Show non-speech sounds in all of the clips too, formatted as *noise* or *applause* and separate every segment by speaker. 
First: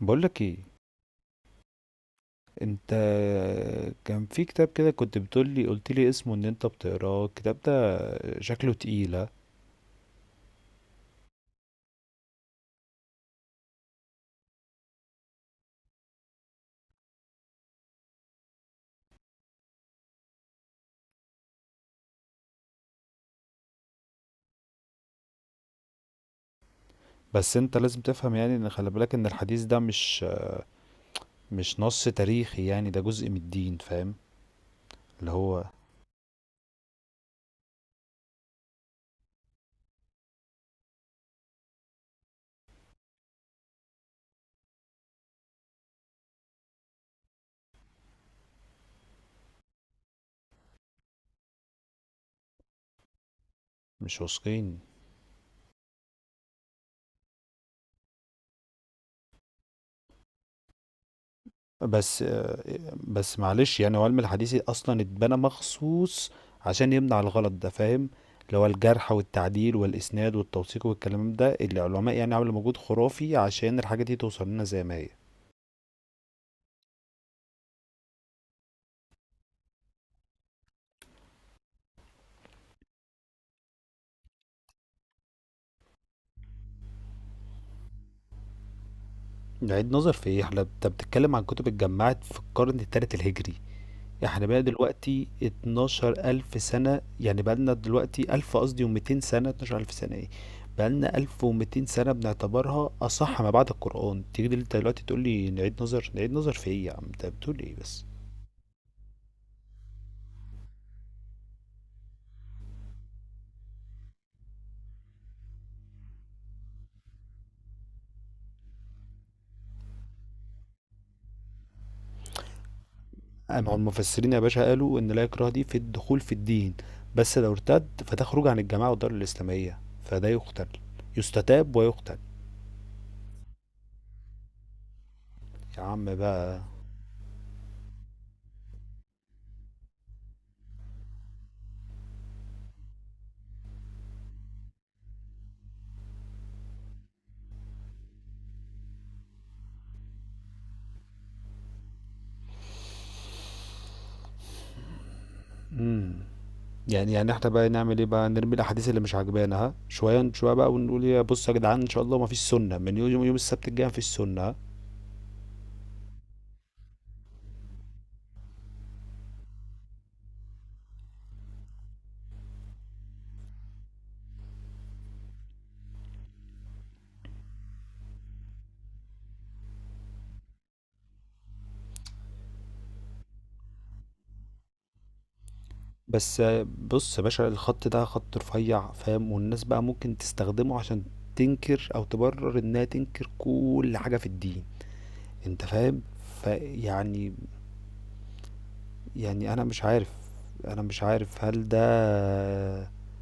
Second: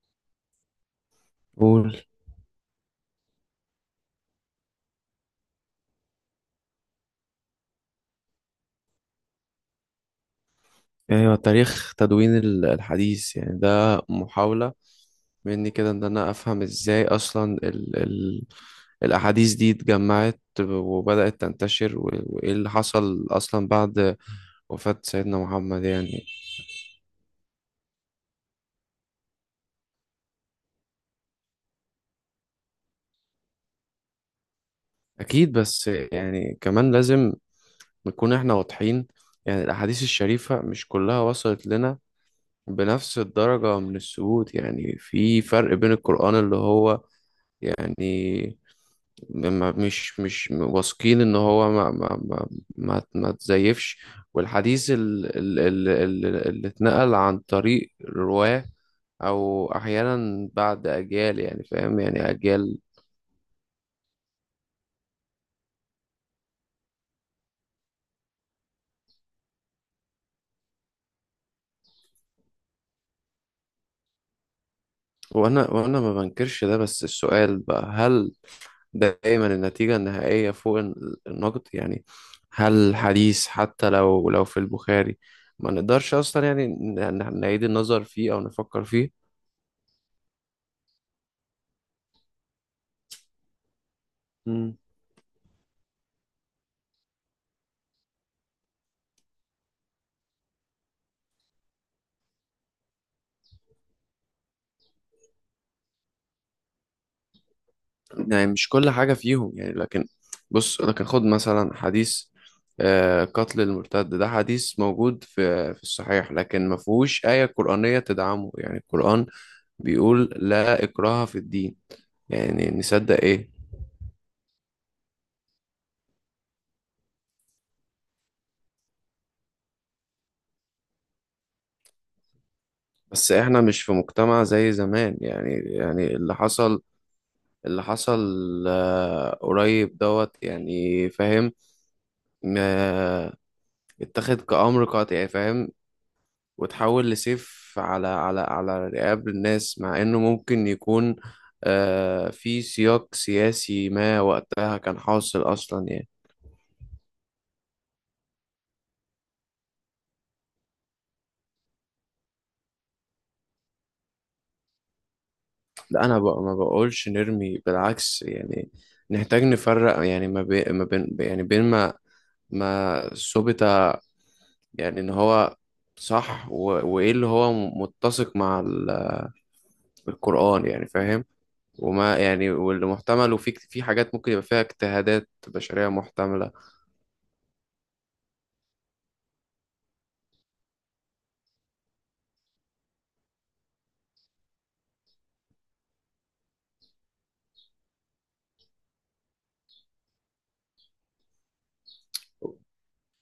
Speaker 1: بقولك ايه
Speaker 2: قول،
Speaker 1: انت. كان في كتاب كده كنت بتقولي قلتلي اسمه ان انت بتقراه. الكتاب ده شكله تقيلة.
Speaker 2: ايوه، تاريخ تدوين الحديث يعني ده محاولة مني كده ان انا افهم ازاي اصلا ال الاحاديث دي اتجمعت وبدأت تنتشر، وايه اللي حصل اصلا بعد وفاة سيدنا محمد يعني.
Speaker 1: بس انت لازم تفهم يعني ان خلي بالك ان الحديث ده مش نص تاريخي، يعني ده جزء من الدين، فاهم؟ اللي
Speaker 2: اكيد،
Speaker 1: هو
Speaker 2: بس يعني كمان لازم نكون احنا واضحين. يعني الاحاديث الشريفة مش كلها وصلت لنا بنفس الدرجة من الثبوت، يعني في فرق بين القرآن اللي هو يعني مش واثقين ان هو ما تزيفش،
Speaker 1: مش واثقين.
Speaker 2: والحديث اللي اتنقل عن طريق رواه او احيانا بعد اجيال يعني فاهم،
Speaker 1: بس
Speaker 2: يعني اجيال.
Speaker 1: بس معلش، يعني هو علم الحديث اصلا اتبنى مخصوص عشان يمنع الغلط ده، فاهم؟ اللي هو الجرح والتعديل والاسناد والتوثيق والكلام ده، اللي العلماء يعني عملوا مجهود خرافي عشان الحاجة دي توصل لنا زي ما هي.
Speaker 2: وانا ما بنكرش ده، بس السؤال بقى: هل دايما النتيجة النهائية فوق النقد؟ يعني هل الحديث حتى لو في البخاري ما نقدرش اصلا يعني نعيد النظر فيه او نفكر فيه؟
Speaker 1: نعيد نظر في ايه احنا؟ انت بتتكلم عن كتب اتجمعت في القرن الثالث الهجري. احنا بقى
Speaker 2: مم.
Speaker 1: دلوقتي 12000 سنة، يعني بقى لنا دلوقتي 1000 قصدي و200 سنة، 12000 سنة ايه؟ بقى لنا 1200 سنة بنعتبرها أصح ما بعد القرآن، تيجي انت دلوقتي تقول لي نعيد نظر، نعيد نظر في ايه يا عم؟ انت بتقول ايه بس؟
Speaker 2: يعني مش كل حاجة فيهم يعني، لكن بص، لكن خد مثلا حديث قتل المرتد. ده حديث موجود في الصحيح، لكن ما فيهوش آية قرآنية تدعمه، يعني القرآن بيقول: لا إكراه في الدين. يعني نصدق إيه؟
Speaker 1: مع المفسرين يا باشا، قالوا ان لا اكراه دي في الدخول في الدين، بس لو ارتد فتخرج عن الجماعة والدار الإسلامية فده يقتل، يستتاب ويقتل.
Speaker 2: بس إحنا مش في مجتمع زي زمان يعني.
Speaker 1: يا عم
Speaker 2: يعني اللي
Speaker 1: بقى.
Speaker 2: حصل، اللي حصل، قريب دوت يعني فاهم. آه، اتخذ كأمر قاطع يعني فاهم، وتحول لسيف على على رقاب الناس، مع انه ممكن يكون في سياق سياسي ما وقتها كان حاصل اصلا يعني.
Speaker 1: مم. يعني احنا بقى نعمل ايه؟ بقى نرمي الاحاديث اللي مش عاجبانا ها شويه شويه بقى، ونقول يا بص يا جدعان ان شاء الله ما فيش سنه، من يوم السبت الجاي ما فيش سنه، ها؟
Speaker 2: لا انا بق ما بقولش نرمي، بالعكس يعني. نحتاج نفرق يعني ما بين ما بين، يعني بين ما ما ثبت يعني ان هو صح، وايه اللي هو متسق مع القرآن يعني فاهم، وما يعني واللي محتمل، وفي حاجات ممكن يبقى فيها اجتهادات بشرية
Speaker 1: بس
Speaker 2: محتملة.
Speaker 1: بص يا باشا، الخط ده خط رفيع، فاهم؟ والناس بقى ممكن تستخدمه عشان تنكر او تبرر انها تنكر كل حاجه في الدين، انت فاهم؟ فيعني يعني يعني انا مش عارف، انا مش عارف هل ده.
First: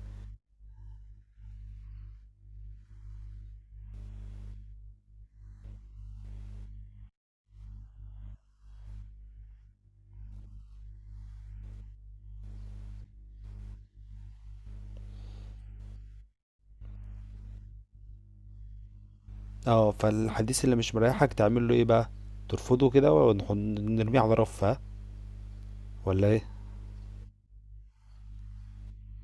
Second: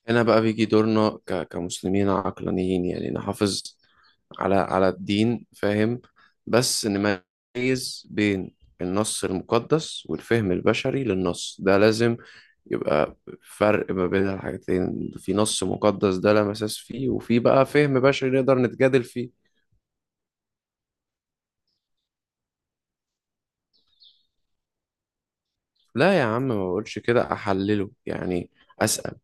Speaker 2: هنا بقى بيجي دورنا كمسلمين عقلانيين يعني نحافظ على الدين فاهم، بس نميز بين النص المقدس والفهم البشري للنص. ده لازم يبقى فرق ما بين الحاجتين: في نص مقدس ده لا مساس فيه، وفي بقى فهم بشري نقدر نتجادل فيه.
Speaker 1: اه، فالحديث اللي مش مريحك تعمل له ايه بقى؟ ترفضه كده ونرميه على رفه
Speaker 2: لا يا
Speaker 1: ولا
Speaker 2: عم،
Speaker 1: ايه؟
Speaker 2: ما بقولش كده، أحلله يعني، أسأل:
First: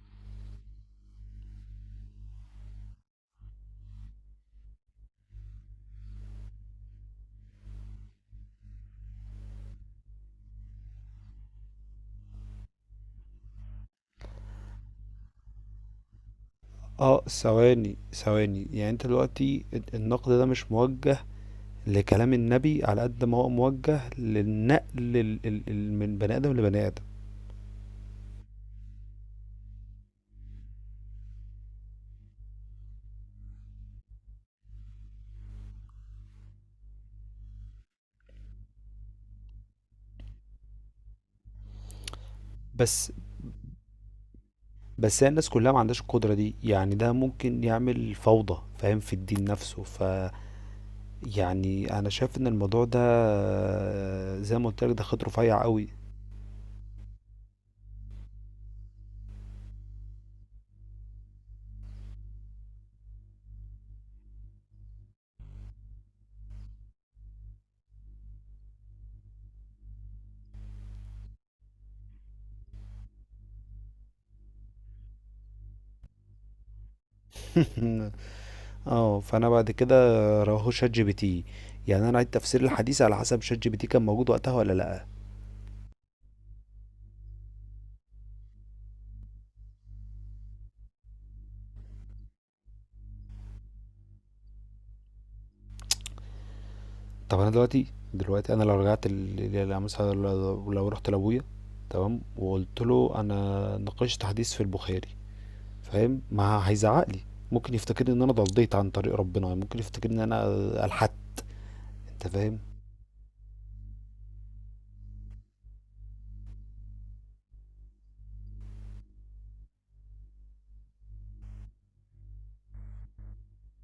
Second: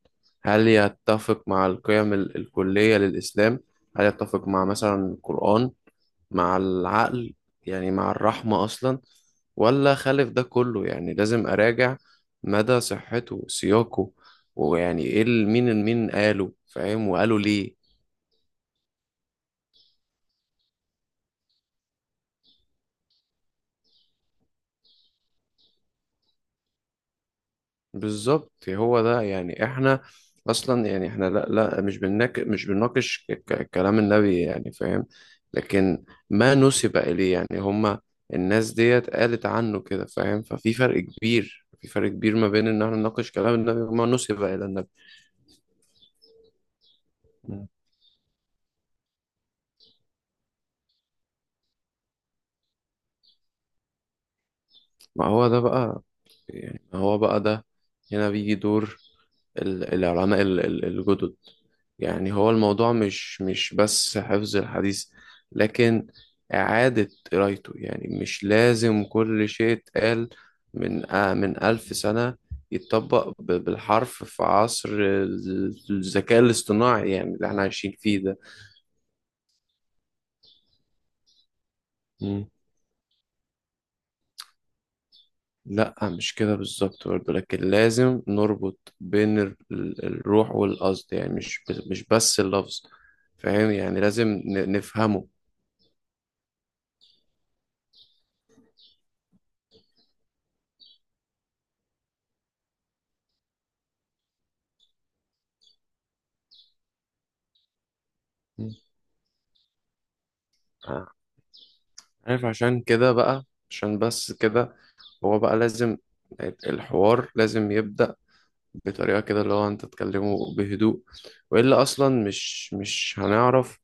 Speaker 2: هل يتفق مع القيم الكلية للإسلام؟ هل يتفق مع مثلا القرآن، مع العقل، يعني مع الرحمة أصلا، ولا خالف ده كله؟ يعني لازم أراجع مدى صحته، سياقه، ويعني إيه مين قاله فاهم،
Speaker 1: آه،
Speaker 2: وقاله ليه.
Speaker 1: ثواني، ثواني، يعني أنت دلوقتي النقد ده مش موجّه لكلام النبي على قد ما هو موجّه للنقل ال ال ال من بني آدم لبني آدم.
Speaker 2: بالظبط، هو ده يعني. إحنا أصلا يعني إحنا لا مش بنناقش كلام النبي يعني فاهم، لكن ما نسب إليه يعني. هما الناس ديت قالت عنه كده فاهم. ففي فرق كبير، ما بين إن إحنا
Speaker 1: بس
Speaker 2: نناقش كلام النبي وما نسب إلى النبي.
Speaker 1: بس هي الناس كلّها ما عندهاش القدرة دي، يعني ده ممكن يعمل فوضى، فاهم، في الدين نفسه، فيعني أنا شايف إن الموضوع ده زي ما قُلت لك ده خيط
Speaker 2: ما هو ده
Speaker 1: رفيّع أوي.
Speaker 2: بقى، يعني ما هو بقى ده. هنا بيجي دور العلماء الجدد. يعني هو الموضوع مش بس حفظ الحديث، لكن إعادة قرايته. يعني مش لازم كل شيء اتقال من من ألف سنة يتطبق بالحرف في عصر الذكاء الاصطناعي يعني اللي احنا عايشين
Speaker 1: *laughs*
Speaker 2: فيه.
Speaker 1: آه، فأنا بعد كده رماهُ ChatGPT، يعني أنا عيد
Speaker 2: ده
Speaker 1: تفسير الحديث على حسب ChatGPT كان موجود وقتها والّا لأ.
Speaker 2: لا، مش كده بالظبط برضه، لكن لازم نربط بين الروح والقصد، يعني مش بس اللفظ فاهم. يعني لازم نفهمه.
Speaker 1: طب انا دلوقتي، دلوقتي انا لو رجعت مثلا لو لو رحت لابويا، تمام، وقلت له انا ناقشت حديث في البخاري، فاهم، ما هيزعق لي؟ ممكن يفتكرني ان انا ضليت
Speaker 2: مم.
Speaker 1: عن طريق ربنا، ممكن يفتكرني ان انا الحدت،
Speaker 2: آه،
Speaker 1: انت
Speaker 2: عارف،
Speaker 1: فاهم؟
Speaker 2: عشان كده بقى، عشان بس كده، هو بقى لازم الحوار لازم يبدأ بطريقة كده اللي هو انت تكلمه بهدوء، وإلا أصلا مش هنعرف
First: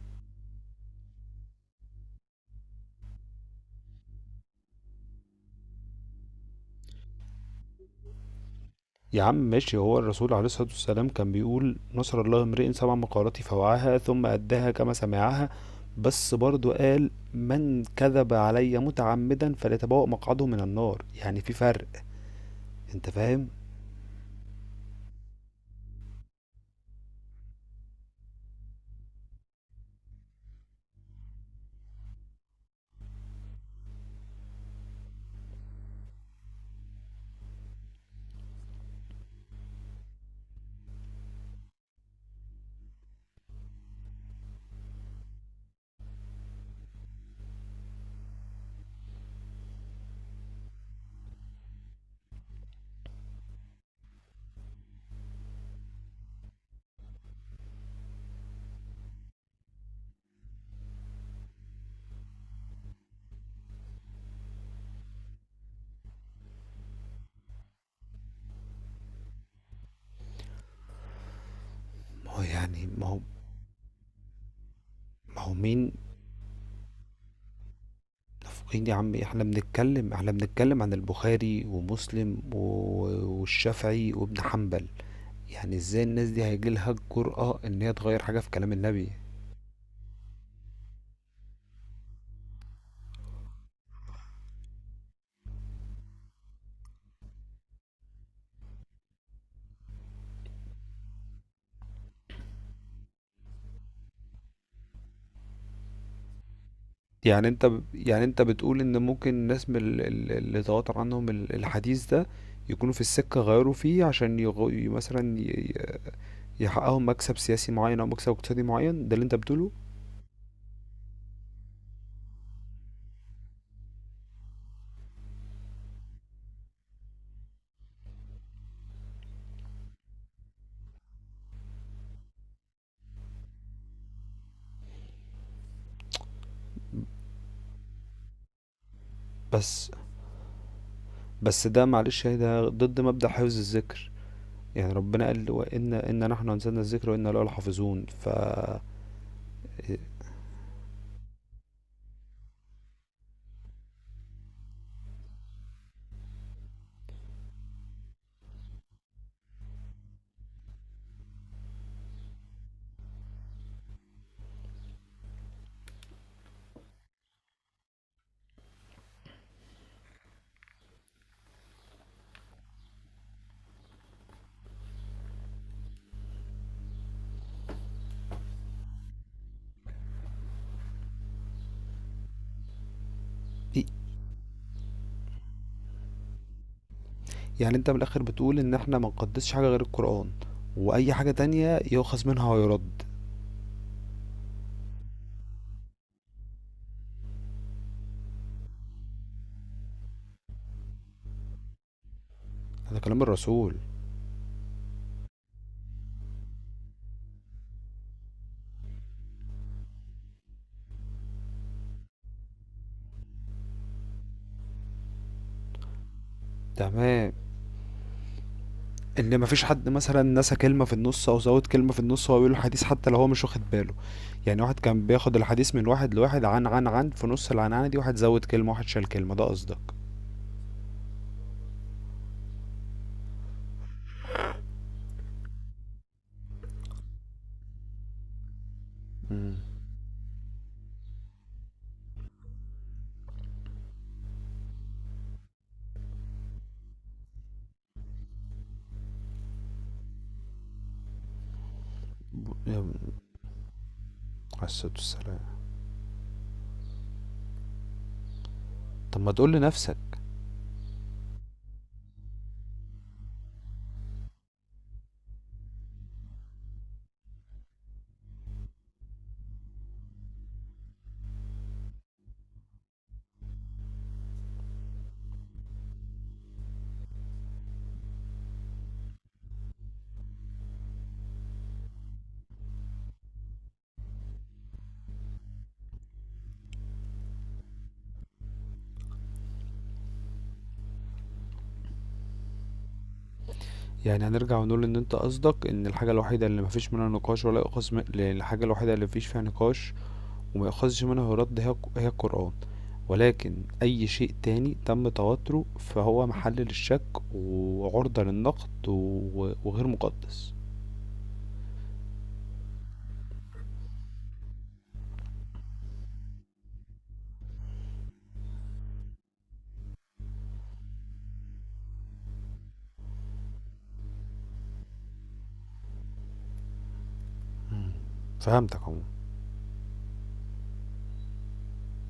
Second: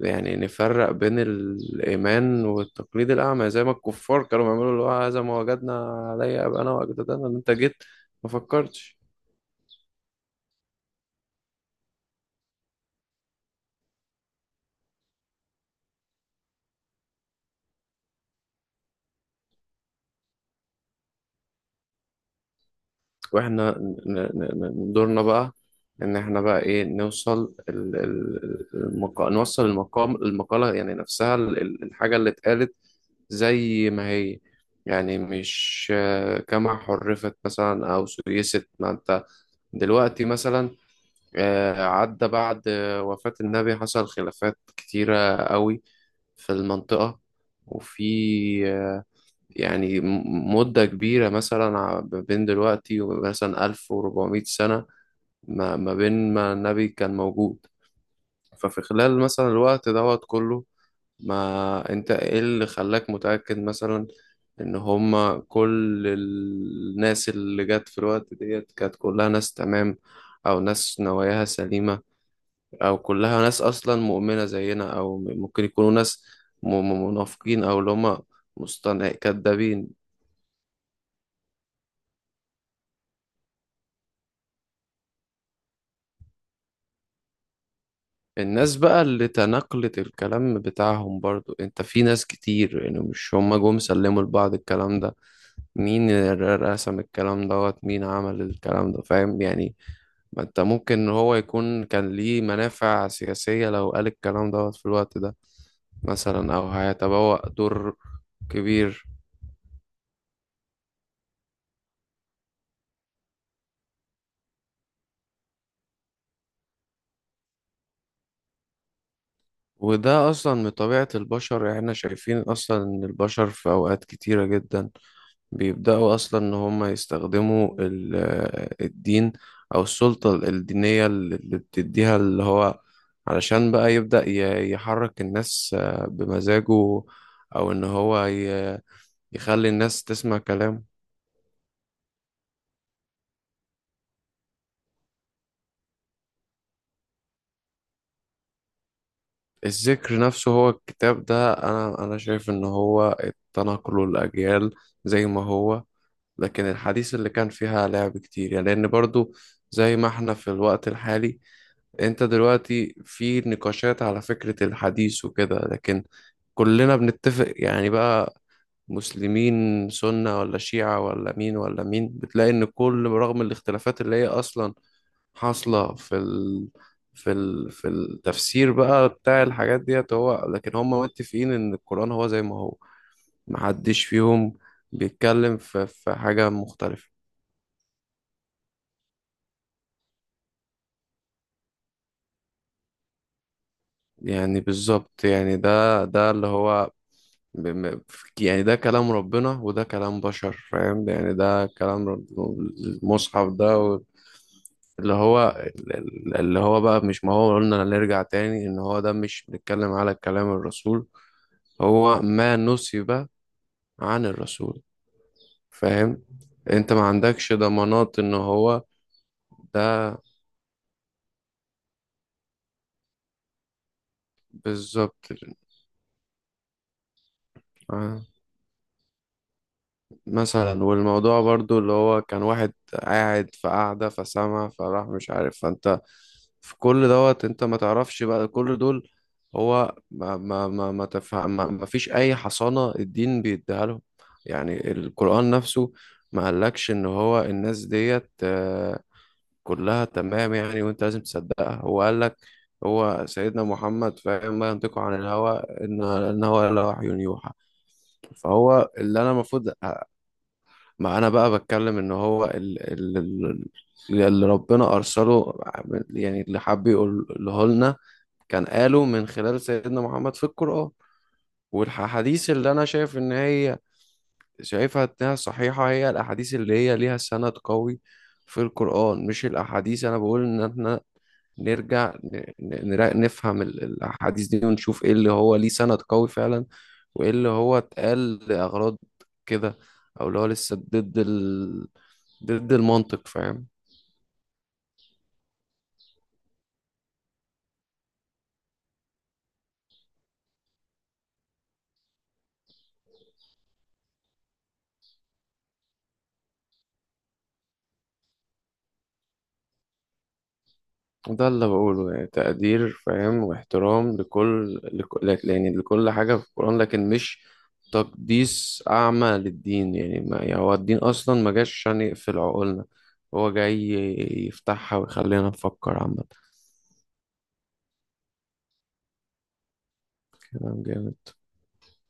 Speaker 2: يعني نفرق بين الإيمان والتقليد الأعمى، زي ما الكفار كانوا بيعملوا، اللي هو: هذا ما وجدنا عليه أباءنا وأجدادنا. إن أنت جيت ما فكرتش.
Speaker 1: يا عم ماشي، هو الرسول عليه الصلاة والسلام كان بيقول نصر الله امرئ سمع مقالتي فوعاها ثم أداها كما سمعها، بس برضو قال من كذب علي متعمدا فليتبوأ مقعده من النار، يعني في فرق، انت فاهم؟
Speaker 2: وإحنا دورنا بقى، إن إحنا بقى إيه، نوصل المقا... نوصل المقام، المقالة يعني نفسها، الحاجة اللي اتقالت زي ما هي، يعني مش كما حرفت مثلا أو سيست. ما أنت دلوقتي مثلا، عدى بعد وفاة النبي حصل خلافات كتيرة قوي في المنطقة، وفي آه، يعني مدة كبيرة مثلا ما بين دلوقتي ومثلا 1400 سنة ما ما بين ما النبي كان موجود. ففي خلال مثلا الوقت دوت كله، ما انت ايه اللي خلاك متأكد مثلا ان هما كل الناس اللي جت في الوقت ديت كانت كلها ناس تمام، او ناس نواياها سليمة،
Speaker 1: ما هو يعني
Speaker 2: او
Speaker 1: ما هو
Speaker 2: كلها ناس اصلا مؤمنه زينا، او
Speaker 1: ما هو
Speaker 2: ممكن يكونوا
Speaker 1: مين؟
Speaker 2: ناس منافقين، او اللي هم
Speaker 1: منافقين يا
Speaker 2: مصطنع
Speaker 1: عم، احنا
Speaker 2: كدابين.
Speaker 1: بنتكلم، احنا بنتكلم عن البخاري ومسلم و- والشافعي وابن حنبل، يعني ازاي الناس دي هيجي لها الجرأة ان هي تغير حاجة في كلام
Speaker 2: الناس بقى
Speaker 1: النبي؟
Speaker 2: اللي تناقلت الكلام بتاعهم برضو، انت في ناس كتير يعني مش هم جم سلموا لبعض الكلام ده. مين رسم الكلام دوت؟ مين عمل الكلام ده فاهم؟ يعني ما انت ممكن هو يكون كان ليه منافع سياسية لو قال الكلام دوت في الوقت ده، مثلا، او
Speaker 1: يعني
Speaker 2: هيتبوأ
Speaker 1: انت ب-
Speaker 2: دور
Speaker 1: يعني انت بتقول ان
Speaker 2: كبير.
Speaker 1: ممكن الناس من اللي تواتر عنهم الحديث ده يكونوا في السكة غيروا فيه عشان يغ... مثلا يحققوا مكسب سياسي معين او مكسب اقتصادي معين، ده اللي انت بتقوله؟
Speaker 2: وده أصلا من طبيعة البشر يعني. احنا شايفين أصلا إن البشر في أوقات كتيرة جدا بيبدأوا أصلا إن هما يستخدموا الدين أو السلطة الدينية اللي بتديها اللي هو، علشان بقى يبدأ يحرك الناس بمزاجه، أو إن هو يخلي
Speaker 1: بس
Speaker 2: الناس تسمع كلامه.
Speaker 1: بس ده معلش، ده ضد مبدأ حفظ الذكر، يعني ربنا قال وإن إن نحن أنزلنا الذكر وإنا له لحافظون، ف-
Speaker 2: الذكر نفسه هو الكتاب ده. أنا شايف إن هو التنقل الأجيال زي ما هو، لكن الحديث اللي كان فيها لعب كتير يعني، لأن برضو زي ما احنا في الوقت الحالي انت دلوقتي في نقاشات على فكرة الحديث وكده. لكن كلنا بنتفق يعني بقى، مسلمين سنة ولا شيعة ولا مين ولا مين، بتلاقي ان كل، رغم الاختلافات اللي هي اصلا حاصلة في التفسير بقى بتاع الحاجات ديت، هو، لكن هم متفقين ان القرآن هو زي ما هو.
Speaker 1: إيه،
Speaker 2: محدش فيهم بيتكلم في حاجة مختلفة.
Speaker 1: يعني انت من الآخر بتقول إن احنا ما نقدسش حاجة غير القرآن، وأي حاجة تانية يؤخذ منها ويرد؟
Speaker 2: يعني بالظبط، يعني ده اللي هو ب- م- يعني ده كلام ربنا وده كلام بشر فاهم. يعني ده
Speaker 1: هذا كلام
Speaker 2: المصحف
Speaker 1: الرسول.
Speaker 2: ده اللي هو اللي هو بقى مش، ما هو قلنا نرجع تاني ان هو ده مش بنتكلم على كلام الرسول، هو ما نسب عن الرسول فاهم. انت ما
Speaker 1: تمام،
Speaker 2: عندكش ضمانات ان هو
Speaker 1: ان مفيش حد
Speaker 2: ده
Speaker 1: مثلا نسى كلمه في النص او زود كلمه في النص وهو بيقول الحديث حتى لو هو مش واخد باله؟ يعني واحد كان
Speaker 2: بالظبط.
Speaker 1: بياخد الحديث من واحد لواحد عن في نص العنعنه دي واحد
Speaker 2: آه.
Speaker 1: زود كلمه واحد شال كلمه، ده قصدك؟
Speaker 2: مثلا، والموضوع برضو اللي هو كان واحد قاعد في قعدة فسمع فراح مش عارف، فانت في كل دوت انت ما تعرفش بقى كل دول.
Speaker 1: امم.
Speaker 2: هو ما ما ما ما تفهم ما فيش اي حصانة الدين بيديها لهم. يعني القرآن نفسه ما قالكش ان هو الناس ديت كلها تمام يعني وانت لازم تصدقها. هو قالك هو سيدنا محمد فاهم:
Speaker 1: عليه
Speaker 2: ما
Speaker 1: الصلاه
Speaker 2: ينطق عن الهوى،
Speaker 1: والسلام.
Speaker 2: ان هو الا وحي يوحى. فهو اللي
Speaker 1: طب
Speaker 2: انا
Speaker 1: ما تقول
Speaker 2: المفروض.
Speaker 1: لنفسك.
Speaker 2: ما انا بقى بتكلم ان هو اللي ربنا ارسله، يعني اللي حب يقوله لنا كان قاله من خلال سيدنا محمد في القرآن. والحديث اللي انا شايف ان هي شايفها انها صحيحة، هي الاحاديث اللي هي ليها سند قوي في القرآن، مش الاحاديث. انا بقول ان احنا نرجع نفهم الاحاديث دي ونشوف ايه اللي هو ليه سند قوي فعلا، وايه اللي هو اتقال لاغراض كده، او اللي هو لسه ضد المنطق فاهم.
Speaker 1: يعني هنرجع ونقول ان انت قصدك ان الحاجة الوحيدة اللي مفيش منها نقاش ولا يؤخذ من... الحاجة الوحيدة اللي مفيش فيها نقاش وما يؤخذش منها رد هي هي القرآن، ولكن اي شيء تاني تم تواتره فهو محل للشك وعرضة للنقد و... وغير مقدس.
Speaker 2: ده اللي بقوله يعني: تقدير فاهم واحترام لكل يعني لكل حاجة في القرآن، لكن مش تقديس أعمى للدين. يعني ما يعني هو الدين أصلا ما جاش عشان يقفل عقولنا، هو جاي يفتحها ويخلينا نفكر عامة.
Speaker 1: فهمتك عموما.
Speaker 2: كلام جامد.